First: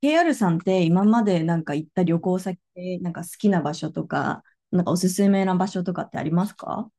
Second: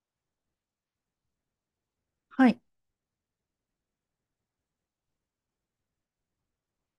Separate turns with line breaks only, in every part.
KR さんって今まで行った旅行
は
先
い。
で好きな場所とか、おすすめな場所とかってありますか？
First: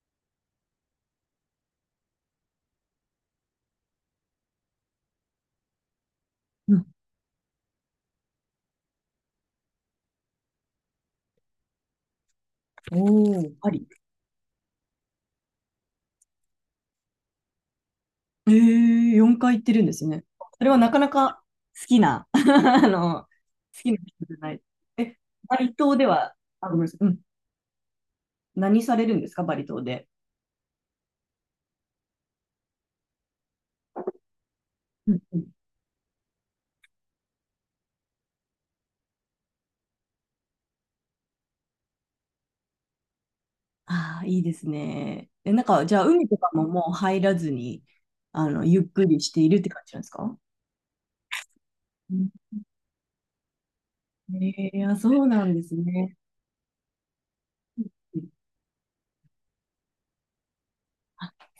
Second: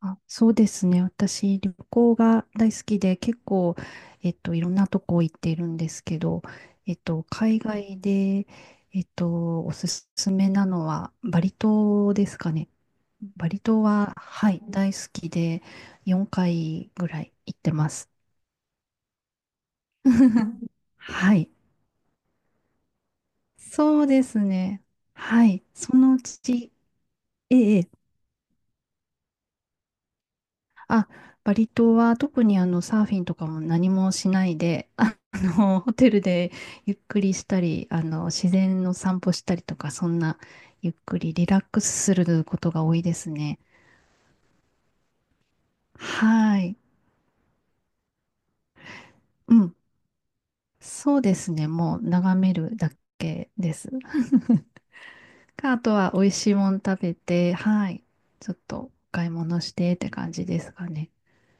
あ、そうですね。私、旅行が大好きで、結構、いろんなとこ行っているんですけど、
うん、
海外で、おすすめなのは、バリ島ですかね。
お
バ
ー
リ
パ
島
リ。
は、はい、大好きで、4回ぐらい行ってます。
えー、4回行ってるんですね。それ はなかな
は
か
い。
好きな、好きな
そうで
人じゃ
す
ない。
ね。
え、
は
バ
い。
リ島
そ
で
のう
は、あ、
ち、
ごめんなさい。うん。
ええ、ええ
何されるんですか、バリ島で。
あ、バリ島は特にサーフィンとかも何もしないで、
うんうん。
ホテルでゆっくりしたり、あの、自然の散歩したりとか、そんな、ゆっくりリラックスすることが多いですね。
ああ、いいですね。え、じゃあ、海とか
は
も
い。
もう入らずに、あの、ゆっくりしてい
う
るって
ん。
感じなんですか？
そうですね。もう
うん。
眺めるだけです。
えー、あ、そうなんで
か、
す
あとは
ね。
美味しいもの食べて、
う
はい。
ん。
ちょっとお買い物してって感じですかね。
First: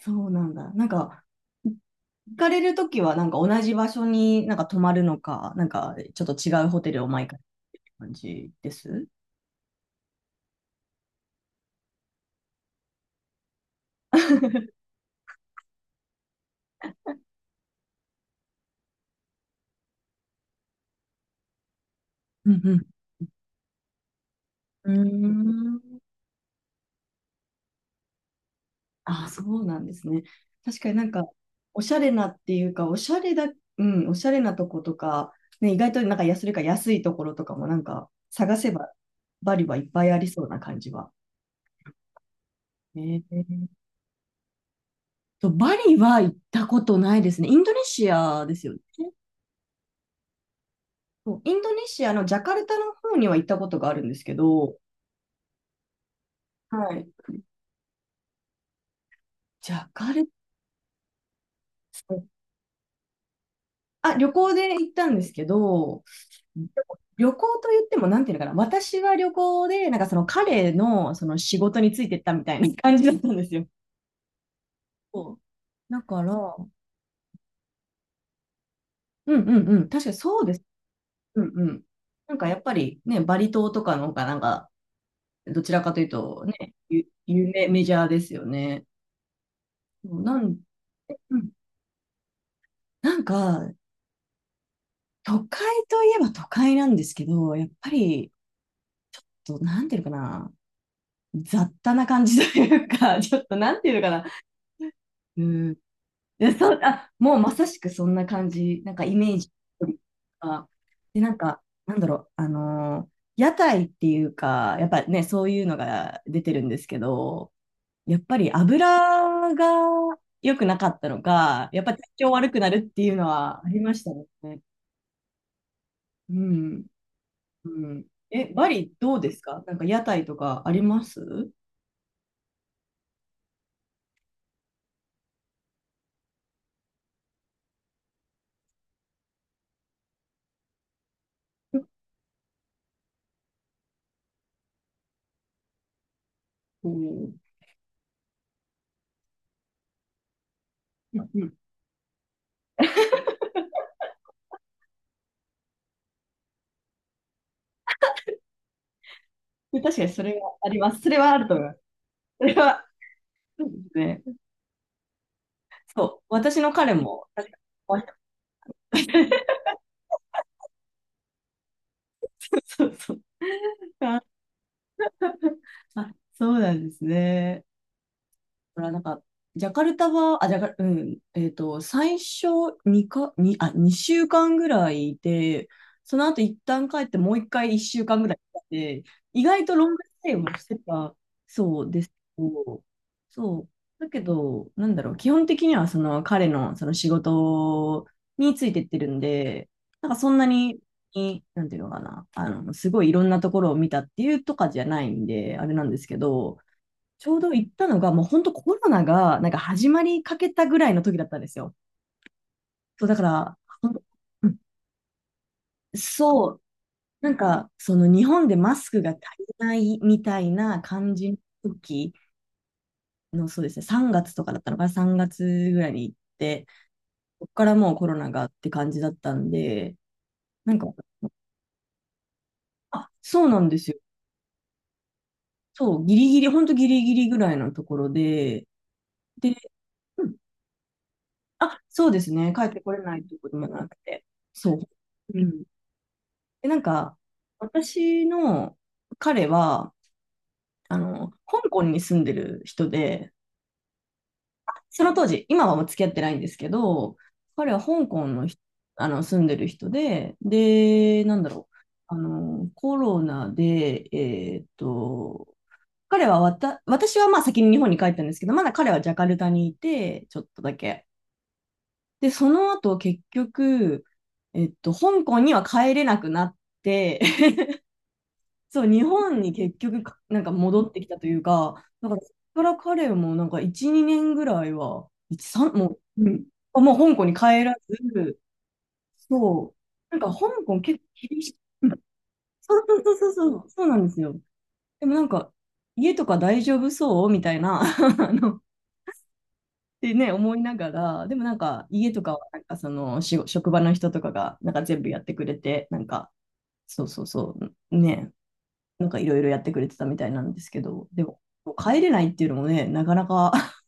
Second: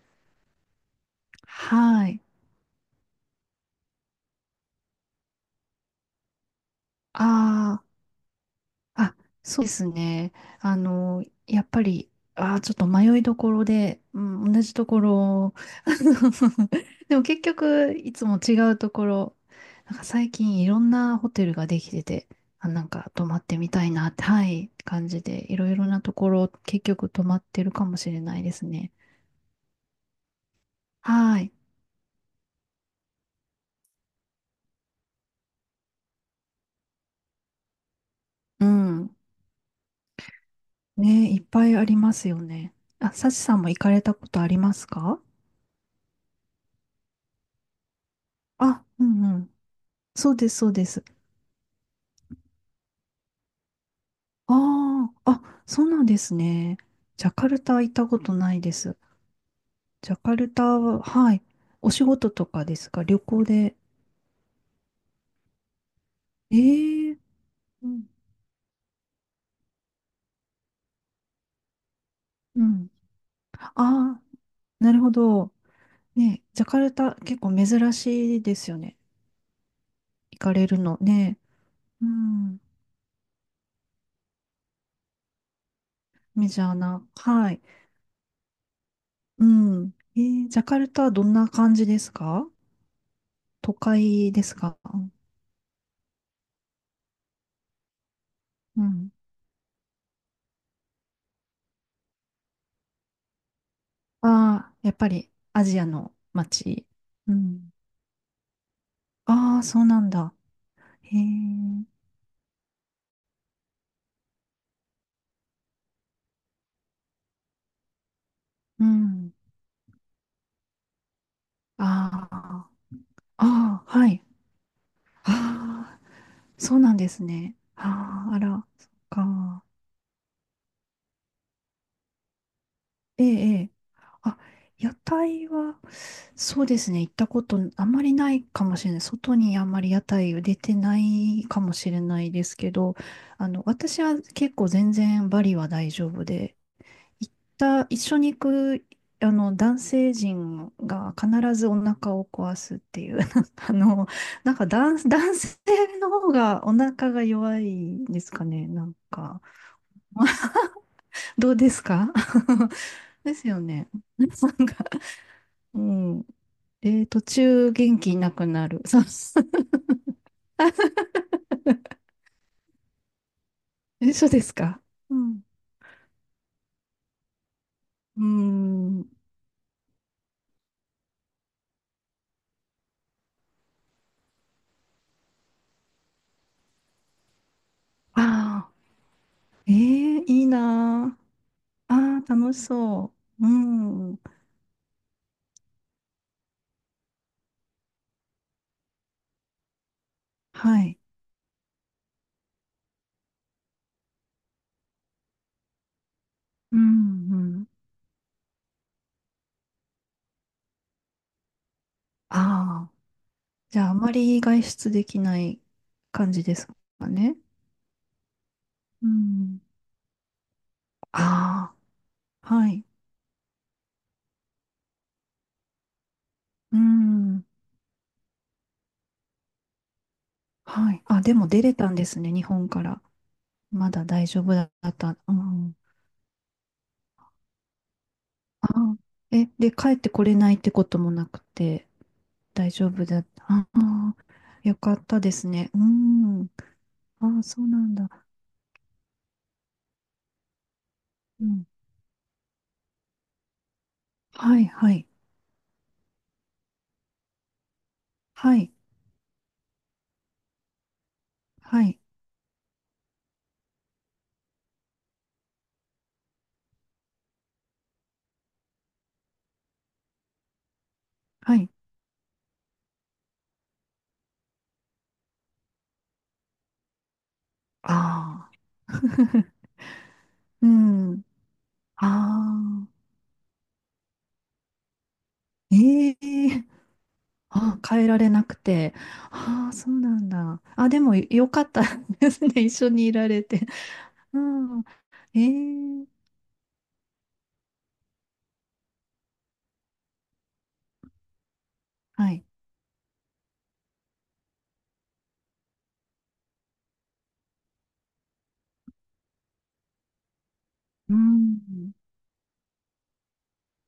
そうなんだ。
はい。
行かれるときは、同じ場所に泊まるのか、ちょっと違うホテルを毎回って
ああ。
感じです。
あ、そうですね。あの、やっぱり、ちょっと迷いどころで、うん、同じところ、あの でも結局、いつも違うところ、なんか最近いろんなホテルができてて、
うん
あ、
う
な
ん。
んか泊まってみたいなって、はい、
うー
感じで、いろいろ
ん。
なところ、結局泊まってるかもしれないですね。
あ、そうなんですね。確かに
はい。
おしゃれなっていうか、おしゃれだ、うん、おしゃれなとことか、ね、意外と安それか安いところとかも探
う
せば、
ん。
バリはいっぱいありそうな感じは。
ね、いっぱいありますよね。あ、
え
サチさん
ー
も行かれたことありますか？
バリは行ったことないですね。インドネシアですよね。
あ、うんうん。そうです、そうです。
そうインドネシアのジャカルタの方には行ったことがあるんですけど、
ああ、あ、そうなんですね。
はい。
ジャカルタ行ったことないです。
ジャカ
ジャ
ル
カルタは、はい。お仕
タ、
事とかですか、旅行で。
あ、旅行で行ったんですけど、でも
ええ、
旅行と言っ
う
ても、
ん。
なんていうのかな、私は旅行で、その彼のその仕事についてったみたい
う
な
ん。
感じだったんですよ。
ああ、なるほ
そ
ど。
うだから、
ね、
う
ジャ
ん。
カルタ結構珍しいですよね。
うんうん、確かに
行
そう
か
です。
れるのね。
うんうん。
う
や
ん。
っぱりね、バリ島とかの方がなんか、どちらかというと
メジャ
ね、
ーな。
有
はい。
名、メジャーですよね。
うん。
そ
え
うな
ー、
ん、
ジャカルタはどん
う
な
ん、
感じですか？
なんか、
都会ですか？
都会といえば都会なんですけど、やっぱり、
うん。
なんていうのかな、雑多な感じというか、ちょっとなんていうのかな、
ああ、やっぱり
う
ア
ん、
ジアの
でそう、
街。
あ、
う
もうまさ
ん。
しくそんな感じ、なんかイメージ
ああ、そうなんだ。
が、
へ
で、
え、
なんだろう、屋台っていうか、やっぱね、そういうのが出てるんですけど、やっぱり
うん。
油が良くなかったのか、やっぱ体
あ
調悪く
あ、
なるっていうのはあり
ああ、
まし
は
た
い。
ね。
ああ、
う
そう
ん。
なんですね。
うん。
ああ、あ
え、
ら、
バ
そっ
リどうです
か。
か？なんか屋台とかあります？
ええ、ええ。あ、屋台は、そうですね、行ったことあんまりないかもしれない。外にあんまり屋台を出てないかも
結
しれないですけど、あの、私は結構全然バリは大丈夫で、行
構
った一緒に行く男性陣が
うんうん。
必ずお腹を壊すっていう あの、なんか男性の方がお腹が弱いんですかね、なんか、
確かにそれはあります。それはある
ど
と
う
思い
で
ます。
すか？
それ は、
ですよ
そうで
ね。
す
な
ね。
んか、う
そう。
ん、
私の
え
彼
ー途
も、確か
中元気なくなる
に
そう、
そうそう。
え
あ、
そう ですか？うん、
あそうなんですね。
う
ほら、
ん、
ジャカルタは、あ、ジャカル、最初2か、にあ、2週間ぐらいいて、その後一旦帰ってもう一回1週間ぐらい
ああ、
で意外
え
とロングス
ー、
テイ
い
を
い
してた
な、
そう
あ
です
ああ
け
楽し
ど、
そう、う
そう。だ
ん、
けど、なんだろう、基本的にはその彼のその仕事についてってるんで、なんかそんなに、
はい、
なんていうのかな、あの、すごいいろんなところを見たっていうとかじゃないんで、あれなんですけど、
う
ち
ん
ょ
う
うど
ん、
行ったのが、もう本当コロナがなんか始まりかけたぐらいの時だったんですよ。
ああ、
そう、だから、
じゃ
ほ
ああ
んと。
まり
うん。
外出できない感じ
そ
で
う、
すかね。
その日本でマスク
う
が足り
ん。
ないみたいな感じの
あ
時
あ、はい。
の、そうですね、3月とかだったのかな、3月ぐらいに行って、
うん。
そこからもうコロナがって感じだったんで、なんか、
はい。あ、でも出れたんですね、日本から。
あ、そうなんで
ま
すよ。
だ大丈夫だった。うん。
そう、ギリギリ、本当ギリギリぐらいのところで、
ああ、え、
で、
で、帰ってこ
う
れ
ん、
ないってこともなく
あ、
て、
そうですね、帰っ
大
て
丈
これ
夫
な
だ
い
っ
って
た。
こと
あ
もなく
あ、
て、そ
よ
う。
かったで
う
す
ん。
ね。うん。
で、
ああ、そうなんだ。
私の彼は、あの、
う
香
ん。
港に住んでる人で、
はい、は
そ
い。
の当時、今はもう付き合ってないんですけど、彼は香港の
は
人、
い、
あの、住んでる人で、で、なんだろう、
はい、
あの、コロナで、彼は私はまあ先に日本に帰ったんですけど、まだ彼はジャカルタにいて、ちょっとだけ。
はい。
で、その後結局、香港には帰れなくなって、
あ
そ
あ。
う、日本に 結局なんか
う
戻ってきた
ん。
というか、
あ
だからそこから
あ。
彼も1、2年ぐらいは、1、3、もう、
え
うん、
え
あもう香港に帰ら
あ、変えられ
ず、
なくて。ああ、
そ
そうな
う、な
ん
んか
だ。
香港
あ、
結
で
構
も
厳
よ
しい。
かった
うん。
ですね。一
そう
緒にい
そう
ら
そう
れ
そう、そ
て。
うそうなんですよ。
うん。
でもなん
え
か、
え、
家とか大丈夫そうみたいな、あの、ってね、思いながら、でもなんか、家とか
は
は、
い。
なんかその、職場の人とかが、なんか全部やってくれて、なんか、そうそうそう、ね、なんかいろいろやってくれてたみたいなんですけど、
う
でも、
ん。
帰れないっていうのもね、なかなか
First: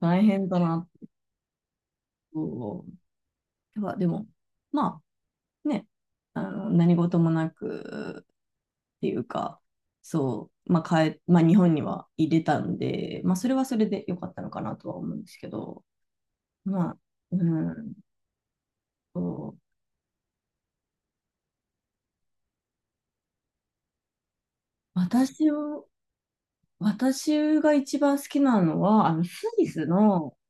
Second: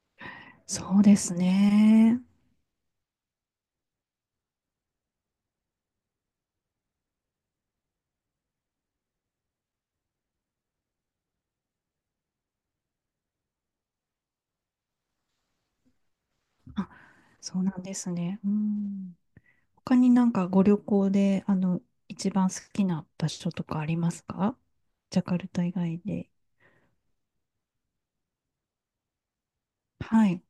大変だな
そうですね。
と。やっでも、まあね、あの何事もなくっていうか、そう、まあ帰まあ、日本には入れたんで、まあ、それはそれで良かったのかなとは思うんですけど、
あ、
まあ、う
そうなん
ん
で
と、
すね。うん。
そう
他になんかご旅行で、あの、一番好きな場所とかありますか？ジャカル
私
タ以
を、
外で。
私が一番好きなのは、あのスイス
は
の、
い。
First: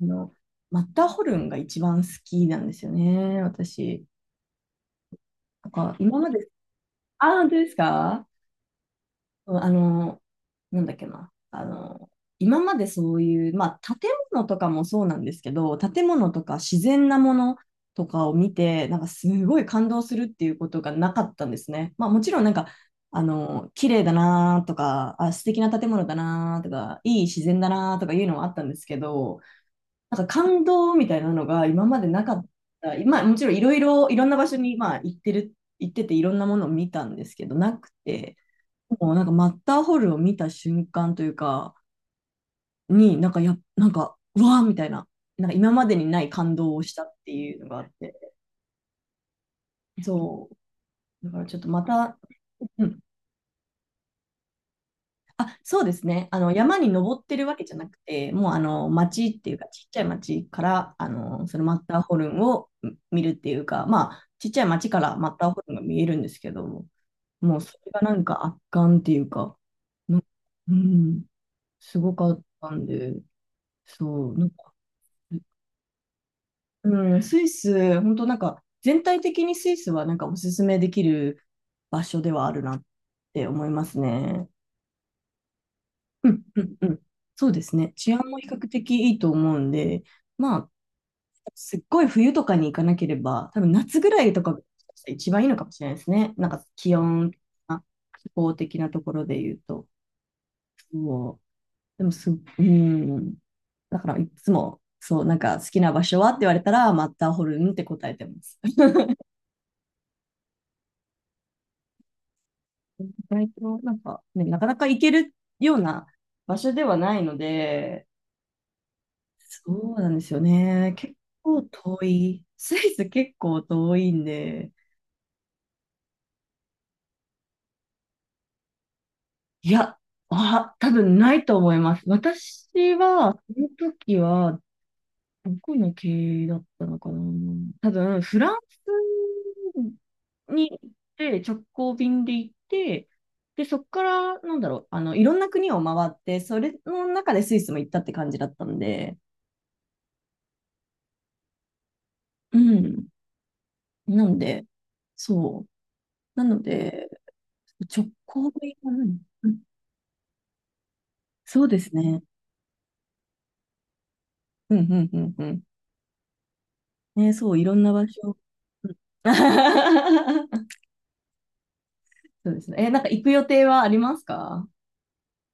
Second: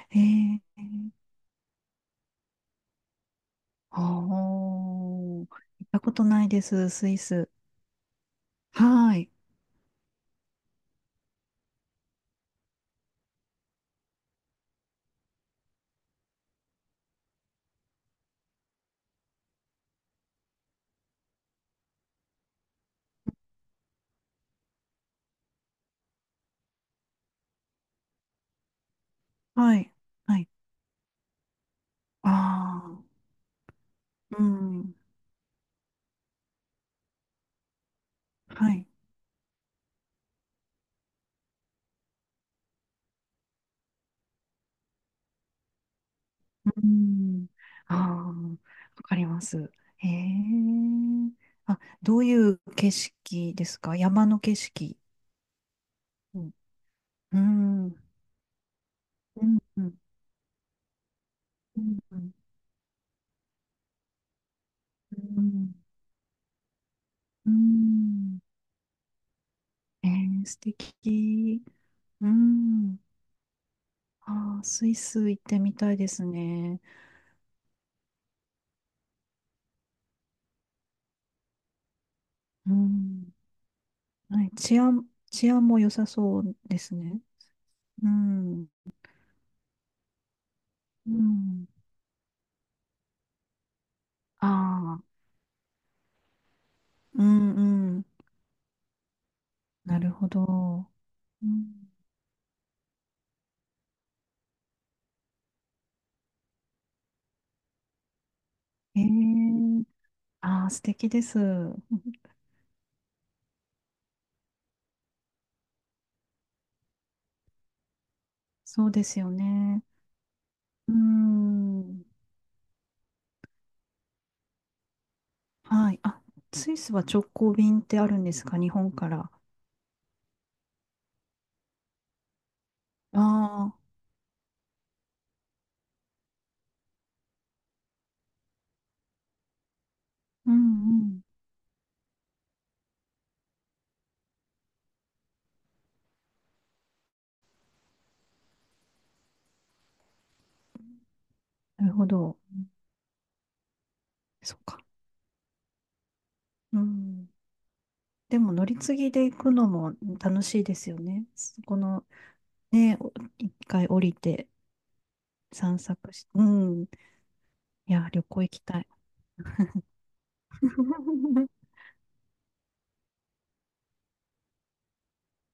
あの
え
マッターホ
え、
ルンが一番好きなんですよね、
あ
私。
あ、行
なん
っ
か、
たこ
今
と
ま
な
で、
いです、スイ
ああ、
ス。
本当ですか？
はい。
うん。あの、なんだっけな。あの、今までそういう、まあ、建物とかもそうなんですけど、建物とか自然なものとかを見て、なんかすごい感動するっていうことがなかったんですね。まあ、もちろんなんか、あの、綺麗だなとか、あ、素敵な建物だなとか、いい自然だなとかいうのはあったんですけど、
はい。
なんか
はい。
感動みたいなのが今までなかっ
あ
た。
あ。
まあもちろんいろんな
う
場所に
ん。
まあ行ってていろんなものを見たんですけど、なくて、
はい。
もうなんかマッターホルを見た瞬間というか、になんかや、なんか、うわーみたいな、なんか今までにない感動を
う
したって
ん。
いうのがあっ
ああ、
て、
わかります。へ
そ
え。
う。だからちょっと
あ、
また、
どういう
う
景
ん。
色ですか、山の景色。
あ、そうですね。あ
う
の、
ん。
山に登って
う
るわけじゃ
ん。
なく
う
て、もうあの、町っていう
ん。
か、
う
ちっち
ん。
ゃい町から、あの、そのマッ
う
ターホル
ん。
ンを見るっていうか、まあ、ちっちゃい町から
う
マッターホル
ん、
ンが見えるんですけど、
う
もうそれがなん
ん、
か圧巻っていうか、
え
な
ー、素
うん、
敵。
すご
う
かったん
ん。
で、そう、なん
あー
か、
スイス行ってみたいですね。
うん、スイス、本当なんか、全体的にスイスはなんかおすすめできる場所ではある
う
なっ
ん。
て思います
は
ね。
い。治安も良さ
う
そ
ん
う
うん
で
う
す
ん。
ね。
そうですね。
う
治安も比
ん。
較的いいと思うんで、まあ、
うん。
すっごい冬とかに行かなければ、多分夏ぐらいとかが
ああ。
一番いいのかもしれないですね。なんか気
う
温、
ん、う
あ
ん、
気候的なところで言うと。
なるほど。
そう。
うん、
でもす、うん。だからいつも、そう、なんか好きな場所はって言われたら、マッターホルンって答えてます。
ええ、ああ、素敵です。
意外と、なんかね、なかなか行けるような場所ではないので、
そうですよね。
そうなんですよ
う
ね。
ー
結構遠
ん。
い。スイス結構遠いんで。
はい。あ、スイスは直行便ってあるんですか、日本から。あ
いや、あ、多分ないと思います。私は、その
あ、
時は、どこの経由だったのかな。多分、フランス
う
に行っ
んうん。
て、直行便で行って、で、そこから、なんだろう、あの、いろんな国を回って、それの中でスイスも行ったって感じだったんで、
なるほど。
うん。なん
そっ
で、
か。
そう。なの
う
で、
ん。
直
で
行
も乗
便
り
は
継ぎ
何
で行
う
く
ん、
のも楽しいですよね。そ
そう
こ
です
の、
ね。
ね、お一回降りて
うんうんうんうん。
散策して、うん。い
ね、そう、いろんな場
や、旅
所。
行行きたい。
うん。 そうですね。え、なんか行く予定はありますか？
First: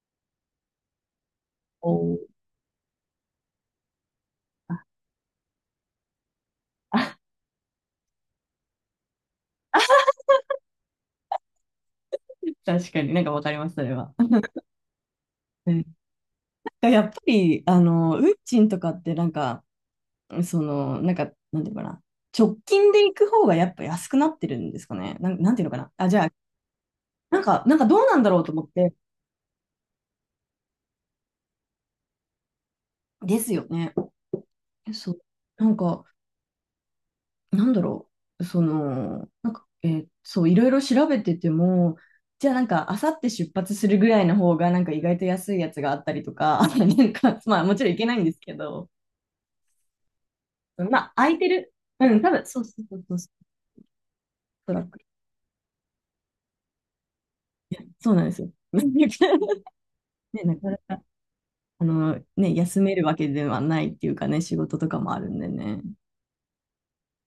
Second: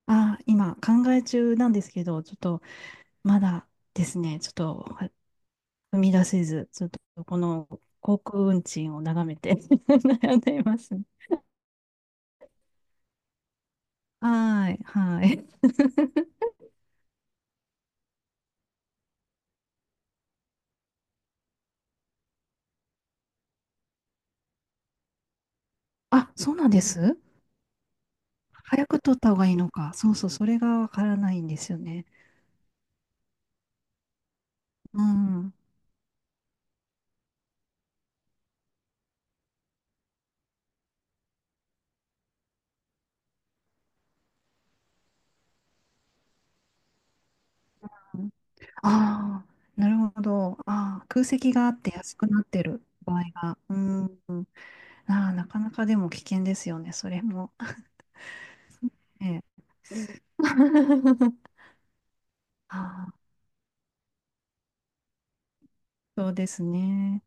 ああ、今考え中なんで
お
すけ
ー。
ど、ちょっとまだですね、ちょっ
あ、
とは踏み出せず、ちょっとこの航空運賃を眺めて 悩んでいます。
確かになんかわかります、それは。
はーい、はーい。
うん、やっぱり、あの、運賃とかってなんか、その、なんか、なんていうのかな。直近で行く方がやっぱ安くなってるんですかね。なんていうのかな。あ、じゃあ、
あ、そうなんです。
なんかどうなんだろうと思っ
早
て。
く取った方がいいのか。そうそう、それがわからないんですよね。
ですよね。
う
そう。
ん。
なんか、なんだろう、その、なんか、そう、いろいろ調べてても、じゃあなんか、あさって出発するぐらいの方が、なんか意外と安いやつがあったりとか、なんか、まあもちろんいけないんですけど、
ああ、なるほど。
ま
ああ、
あ
空
空いて
席があ
る、
って
う
安
ん、
く
多
な
分、
っ
そ
て
うそ
る
うそ
場
う
合
そう、
が。うん。
トラック。
ああ、なかなかでも危険ですよね、それも。
いやそうなんですよ。
ええ。
ね、なかなか、あの、ね、休める
ああ、
わけではないっていうかね、仕事とかもあるんでね。
そうですね。